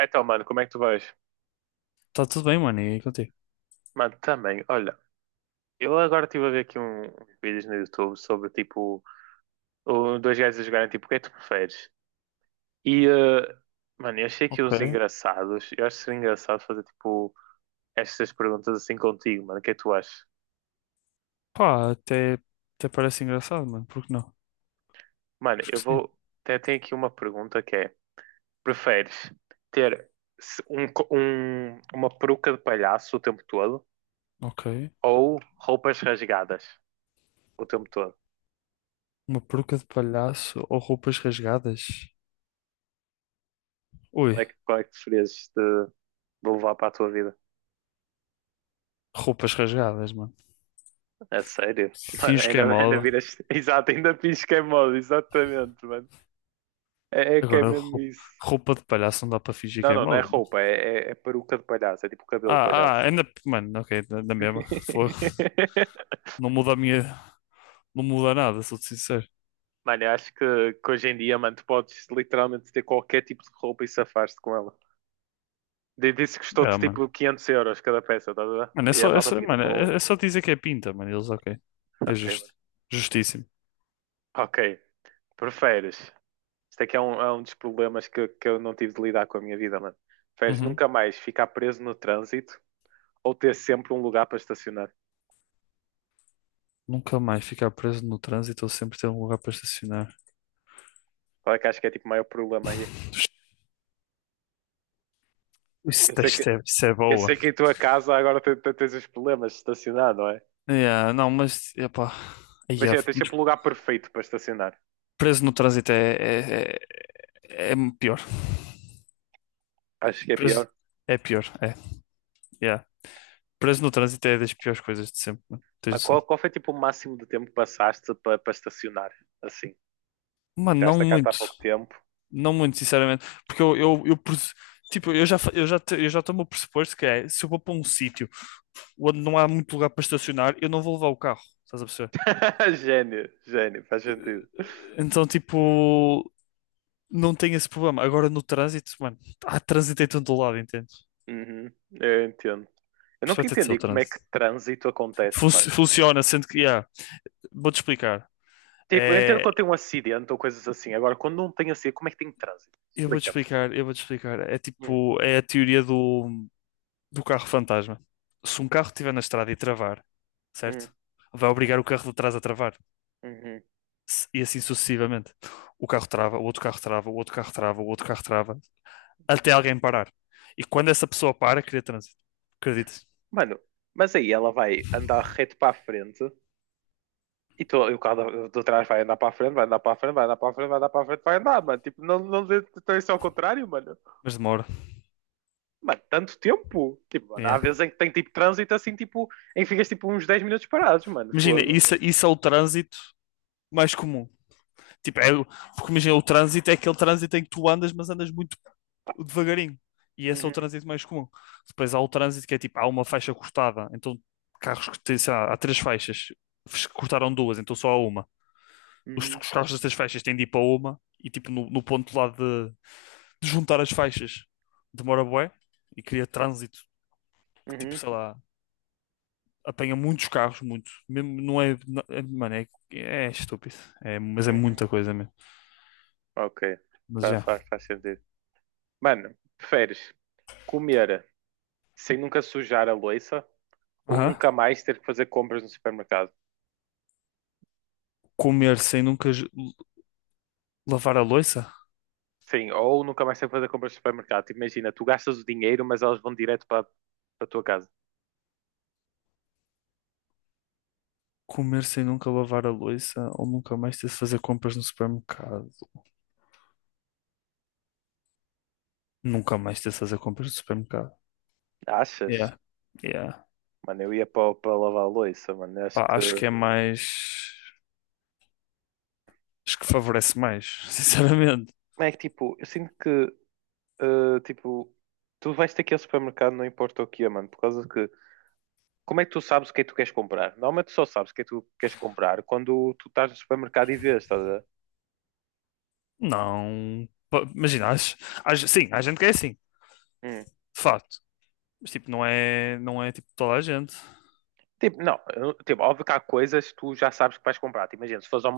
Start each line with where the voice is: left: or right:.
right: Então, mano, como é que tu vais?
left: Tá tudo bem, mano, e contigo?
right: Mano, também, olha, eu agora estive a ver aqui uns vídeos no YouTube sobre tipo dois gajos a jogarem tipo o que é que tu preferes? E eh, mano, eu achei aqui uns
left: Ok.
right: engraçados. Eu acho que seria engraçado fazer tipo estas perguntas assim contigo, mano. O que é que tu achas?
left: Pá, até parece engraçado, mano, por que não?
right: Mano,
left: Acho que
right: eu
left: sim.
right: vou. Até tenho aqui uma pergunta que é: preferes ter uma peruca de palhaço o tempo todo
left: Ok.
right: ou roupas rasgadas o tempo todo?
left: Uma peruca de palhaço ou roupas rasgadas?
right: Como
left: Ui,
right: é que, qual é que preferias de levar para a tua vida?
left: roupas rasgadas, mano.
right: É sério? Mano,
left: Finge que é
right: ainda
left: moda.
right: viras. Exato, ainda finges que é moda, exatamente, mano. É, que é
left: Agora,
right: mesmo isso.
left: roupa de palhaço não dá para fingir que
right: Não,
left: é
right: não, não é
left: moda.
right: roupa, é peruca de palhaço, é tipo cabelo de
left: Ah, ah,
right: palhaço.
left: ainda, mano, ok, da na mesma. Fogo. Não muda a minha, não muda nada, sou-te sincero.
right: Mano, eu acho que hoje em dia, mano, tu podes literalmente ter qualquer tipo de roupa e safar-te com ela. Disse que custou-te
left: Ah, mano.
right: tipo 500 euros cada peça, estás a ver?
left: Mano,
right: E a malta fica
left: mano,
right: tipo, oh,
left: é só dizer que é pinta, mano, eles, ok. É
right: ok,
left: justo.
right: mano.
left: Justíssimo.
right: Ok, preferes. Isto é que é é um dos problemas que eu não tive de lidar com a minha vida, mano. Preferes
left: Uhum.
right: nunca mais ficar preso no trânsito ou ter sempre um lugar para estacionar.
left: Nunca mais ficar preso no trânsito ou sempre ter um lugar para estacionar.
right: Qual é que acho que é tipo o maior problema aí? Eu sei que,
left: Isso é
right: eu
left: boa.
right: sei que em tua casa agora tens os problemas de estacionar, não é?
left: Yeah, não, mas epá, yeah,
right: Imagina, tens sempre o lugar perfeito para estacionar.
left: preso no trânsito é pior.
right: Acho que é
left: Preso
right: pior.
left: é pior, é. Yeah. Preso no trânsito é das piores coisas de sempre, mano. Tens
right: Mas
left: noção.
right: qual foi tipo o máximo de tempo que passaste para estacionar? Assim,
left: Mano, não
right: tiraste a carta há
left: muito.
right: pouco tempo.
left: Não muito, sinceramente. Porque tipo, eu já, fa- eu já, te- eu já tomo o pressuposto que é, se eu vou para um sítio onde não há muito lugar para estacionar, eu não vou levar o carro. Estás a perceber?
right: Gênio, gênio, faz sentido.
left: Então, tipo, não tem esse problema. Agora no trânsito, mano, há trânsito em todo lado, entende?
right: Uhum, eu entendo. Eu
left: Por isso vai
right: nunca
left: ter de ser o
right: entendi como é que
left: trânsito.
right: trânsito acontece, mano.
left: Funciona, sendo que, yeah, vou-te explicar.
right: Tipo, eu entendo
left: É,
right: quando tem um acidente ou coisas assim. Agora, quando não tem acidente, como é que tem trânsito? Explica-me.
left: eu vou-te explicar. É
right: Hum,
left: tipo, é a teoria do carro fantasma. Se um carro estiver na estrada e travar,
right: hum.
left: certo? Vai obrigar o carro de trás a travar.
right: Uhum.
left: E assim sucessivamente. O carro trava, o outro carro trava, o outro carro trava, o outro carro trava, até alguém parar. E quando essa pessoa para, cria trânsito. Acreditas?
right: Mano, mas aí ela vai andar reto para a frente e, e o carro de trás vai andar para a frente, vai andar para a frente, vai andar para a frente, vai andar para a frente, vai andar, mano. Tipo, não, não dê então isso é ao contrário, mano.
left: Mas demora.
right: Mano, tanto tempo. Tipo, mano, há
left: É.
right: vezes em que tem tipo trânsito assim, tipo, em que ficas tipo uns 10 minutos parados, mano.
left: Imagina,
right: Fogo.
left: isso é o trânsito mais comum. Tipo, é, porque imagina, o trânsito é aquele trânsito em que tu andas, mas andas muito devagarinho. E esse é o
right: Uhum,
left: trânsito mais comum. Depois há o trânsito que é tipo, há uma faixa cortada. Então, carros que têm, sei lá, há três faixas, cortaram duas, então só há uma.
right: uhum,
left: Os carros das três faixas têm de ir para uma e tipo, no ponto lá de juntar as faixas demora bué e cria trânsito que tipo,
right: uhum,
left: sei lá, apanha muitos carros, muito. Mesmo, mano, é estúpido. É, mas é
right: uhum.
left: muita coisa mesmo.
right: Ok,
left: Mas já.
right: faz sentido. Mano, preferes comer sem nunca sujar a louça ou
left: Aham.
right: nunca mais ter que fazer compras no supermercado?
left: Comer sem nunca lavar a louça?
right: Sim, ou nunca mais tem que fazer compras de supermercado. Tipo, Imagina, tu gastas o dinheiro, mas elas vão direto para a tua casa.
left: Comer sem nunca lavar a louça ou nunca mais ter de fazer compras no supermercado? Nunca mais ter de fazer compras no supermercado.
right: Achas?
left: Yeah. Yeah.
right: Mano, eu ia para lavar a louça, mano. Eu acho
left: Pá,
right: que.
left: acho que é mais. Acho que favorece mais, sinceramente.
right: Como é que tipo, eu sinto que eh, tipo, tu vais ter que ir ao supermercado, não importa o que é, mano, por causa que. Como é que tu sabes o que é que tu queres comprar? Normalmente tu só sabes o que é que tu queres comprar quando tu estás no supermercado e vês, estás a ver?
left: Não. Pá, imagina, sim, há gente que é assim, de
right: Hum.
left: facto. Mas tipo, não é tipo toda a gente.
right: Tipo, não, tipo, óbvio que há coisas que tu já sabes que vais comprar. Tipo, Imagina, se fores ao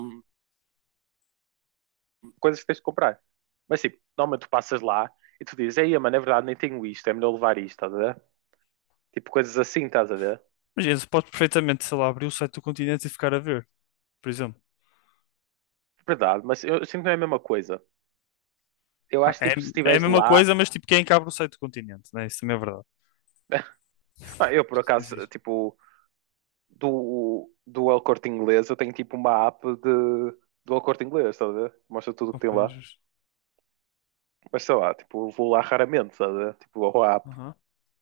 right: coisas que tens de comprar. Mas tipo, normalmente tu passas lá e tu dizes, ei, mano, é verdade, nem tenho isto, é melhor levar isto, estás a ver? Tipo, coisas assim, estás a ver?
left: Imagina, se podes perfeitamente, sei lá, abrir o site do Continente e ficar a ver, por exemplo.
right: Verdade, mas eu sinto que não é a mesma coisa. Eu
left: Ah,
right: acho
left: é,
right: tipo, se
left: é a
right: estiveres
left: mesma
right: lá.
left: coisa, mas tipo, quem é que abre o site do Continente, né? Isso também é verdade.
right: Ah, eu por
left: Isso
right: acaso,
left: existe.
right: tipo, do El Corte Inglês, eu tenho tipo uma app do El Corte Inglês, estás a ver? Mostra tudo o que tem
left: Ok,
right: lá.
left: justo.
right: Mas sei lá, tipo, eu vou lá raramente, estás a ver? Tipo, a app,
left: Aham,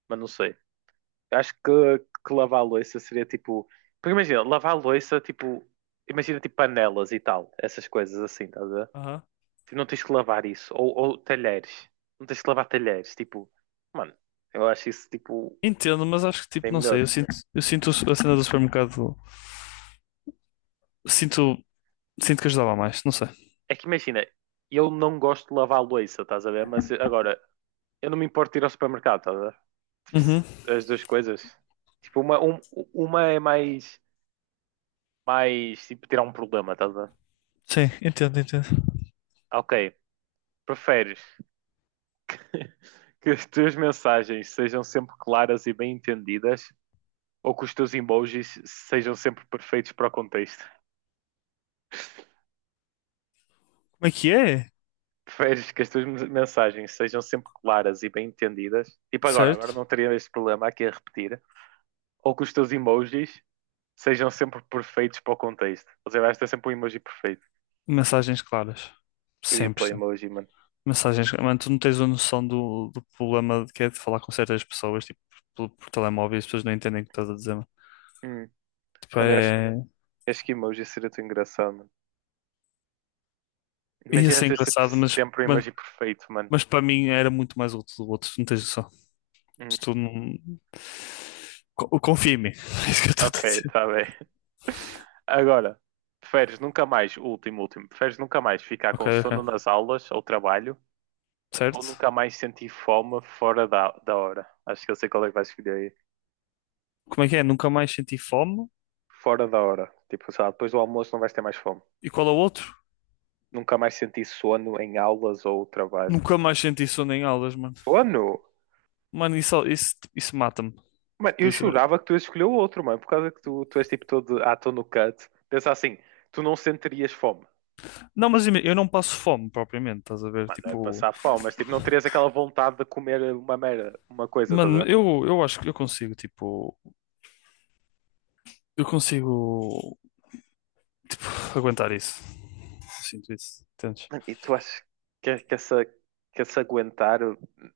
right: mas não sei. Eu acho que lavar a louça seria tipo. Porque imagina, lavar a louça, tipo. Imagina tipo panelas e tal, essas coisas assim, estás a ver?
left: aham.
right: Tipo, não tens que lavar isso. Ou talheres. Não tens que lavar talheres. Tipo, mano, eu acho isso tipo
left: Entendo, mas acho que tipo,
right: bem
left: não sei,
right: melhor.
left: eu sinto a cena do supermercado. Sinto, sinto que ajudava mais, não sei.
right: É que imagina, eu não gosto de lavar a louça, estás a ver? Mas agora, eu não me importo de ir ao supermercado, estás a ver? Tipo,
left: Uhum.
right: as duas coisas. Tipo, uma é mais tipo tirar um problema, estás a ver?
left: Sim, entendo, entendo.
right: Ah, ok, preferes que as tuas mensagens sejam sempre claras e bem entendidas ou que os teus emojis sejam sempre perfeitos para o contexto?
left: Como é que é?
right: Preferes que as tuas mensagens sejam sempre claras e bem entendidas? Tipo agora, agora
left: Certo?
right: não teria este problema aqui a repetir. Ou que os teus emojis sejam sempre perfeitos para o contexto. Ou seja, vais ter sempre um emoji perfeito.
left: Mensagens claras.
right: Eu ia para o
left: 100%.
right: emoji, mano.
left: Mensagens, claras. Mano, tu não tens a noção do problema que é de falar com certas pessoas, tipo, por telemóvel e as pessoas não entendem o que estás a dizer.
right: Hum.
left: Pá,
right: Mano,
left: é-
right: acho que emoji seria tão engraçado, mano.
left: Ia
right: Imagina
left: ser
right: ter
left: engraçado,
right: sempre um emoji perfeito, mano.
left: mas para mim era muito mais útil do outro, não tens noção.
right: Hum.
left: Se tu não... Confia em mim, é isso que eu estou
right: Ok,
left: a dizer.
right: está bem. Agora, preferes nunca mais, último, último, preferes nunca mais ficar
left: Ok,
right: com sono
left: ok,
right: nas aulas ou trabalho ou
left: certo.
right: nunca mais sentir fome fora da hora? Acho que eu sei qual é que vais escolher aí.
left: Como é que é? Nunca mais senti fome?
right: Fora da hora. Tipo, sei lá, depois do almoço não vais ter mais fome.
left: E qual é o outro?
right: Nunca mais sentir sono em aulas ou trabalho.
left: Nunca mais senti sono em aulas, mano.
right: Sono?
left: Mano, isso mata-me.
right: Mano,
left: Tipo,
right: eu
left: isso...
right: jurava que tu ias escolher o outro, mano, por causa que tu és tipo todo, ah, estou no cut. Pensa assim, tu não sentirias fome.
left: Não, mas eu não passo fome propriamente, estás a ver?
right: Mano, não é
left: Tipo,
right: passar fome, mas tipo, não terias aquela vontade de comer uma merda, uma coisa,
left: mano,
right: toda
left: eu acho que eu consigo, tipo, aguentar isso. Sinto isso, entendes?
right: mano, e tu achas que essa aguentar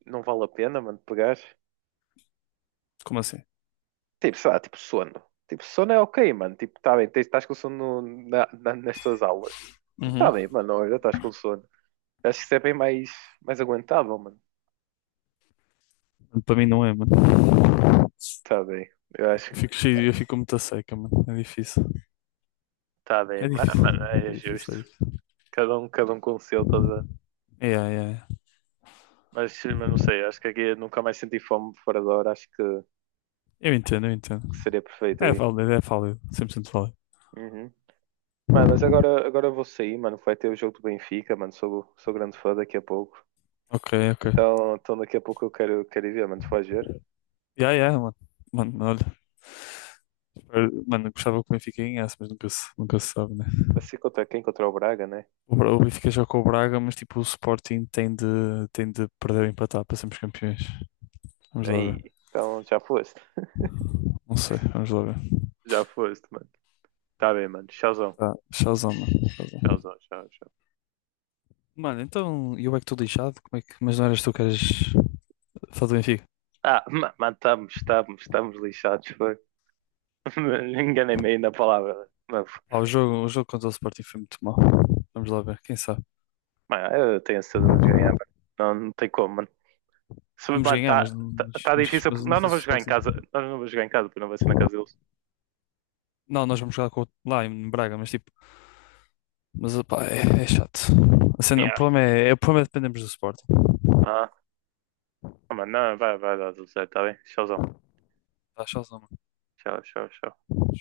right: não vale a pena, mano, pegar?
left: Como assim?
right: Tipo, sei lá, tipo sono. Tipo, sono é ok, mano. Tipo, tá bem, estás com sono nas tuas aulas. Tipo, tá
left: Uhum.
right: bem, mano, olha, estás com sono. Acho que isso é bem mais aguentável, mano.
left: Para mim não é, mano.
right: Tá bem, eu acho
left: Eu fico
right: que
left: cheio, eu fico muito a seca, mano. É difícil.
right: tá bem,
left: É
right: mas,
left: difícil.
right: mano, é justo.
left: É difícil.
right: Cada um com o seu, tá a
left: Yeah, yeah, yeah.
right: mas não sei, acho que aqui eu nunca mais senti fome fora da hora, acho que.
left: Eu entendo, eu entendo.
right: Que seria perfeito
left: É
right: aí.
left: válido, é válido. 100% válido.
right: Uhum. Mano, mas agora eu vou sair, mano. Vai ter o jogo do Benfica, mano. Sou grande fã daqui a pouco.
left: Ok, ok.
right: Então daqui a pouco eu quero ir ver, mano. Se faz ver.
left: Yeah, yeah, mano. Mano, olha. Mano, eu gostava que o Benfica ganhasse, mas nunca se sabe, né?
right: Assim contra quem? Contra o Braga, né?
left: O Benfica joga com o Braga, mas tipo, o Sporting tem de perder ou empatar para sermos campeões. Vamos lá ver.
right: Aí, então já foste.
left: Não sei, vamos lá ver.
right: Já foste, mano. Tá bem, mano. Tchauzão.
left: Tá, tchauzão, mano. Tchauzão.
right: Tchauzão, tchau, tchau.
left: Mano, então, e eu é que estou lixado? Como é que... Mas não eras tu que eras fã do Benfica?
right: Ah, mano, estamos lixados, foi. Enganei-me aí na palavra. Mas,
left: Ah, o jogo contra o Sporting foi muito mau. Vamos lá ver, quem sabe.
right: mano, eu tenho certeza de ganhar, mano. Não, não tem como, se,
left: Podemos
right: mano,
left: ganhar, mas,
right: tá difícil.
left: mas eu
right: Porque
left: não
right: nós não
left: sei se o
right: vamos jogar em
left: Sporting.
right: casa. Nós não vamos jogar em casa, porque não vai ser na casa deles.
left: Não, nós vamos jogar com lá em Braga, mas tipo. Mas opá, é, é chato. O
right: Yeah.
left: problema o problema é dependemos do Sporting.
right: Ah, mano, não, vai dar tudo certo, tá bem? Tchauzão.
left: Tá chato, não,
right: Tchau, tchau, tchau.
left: mano?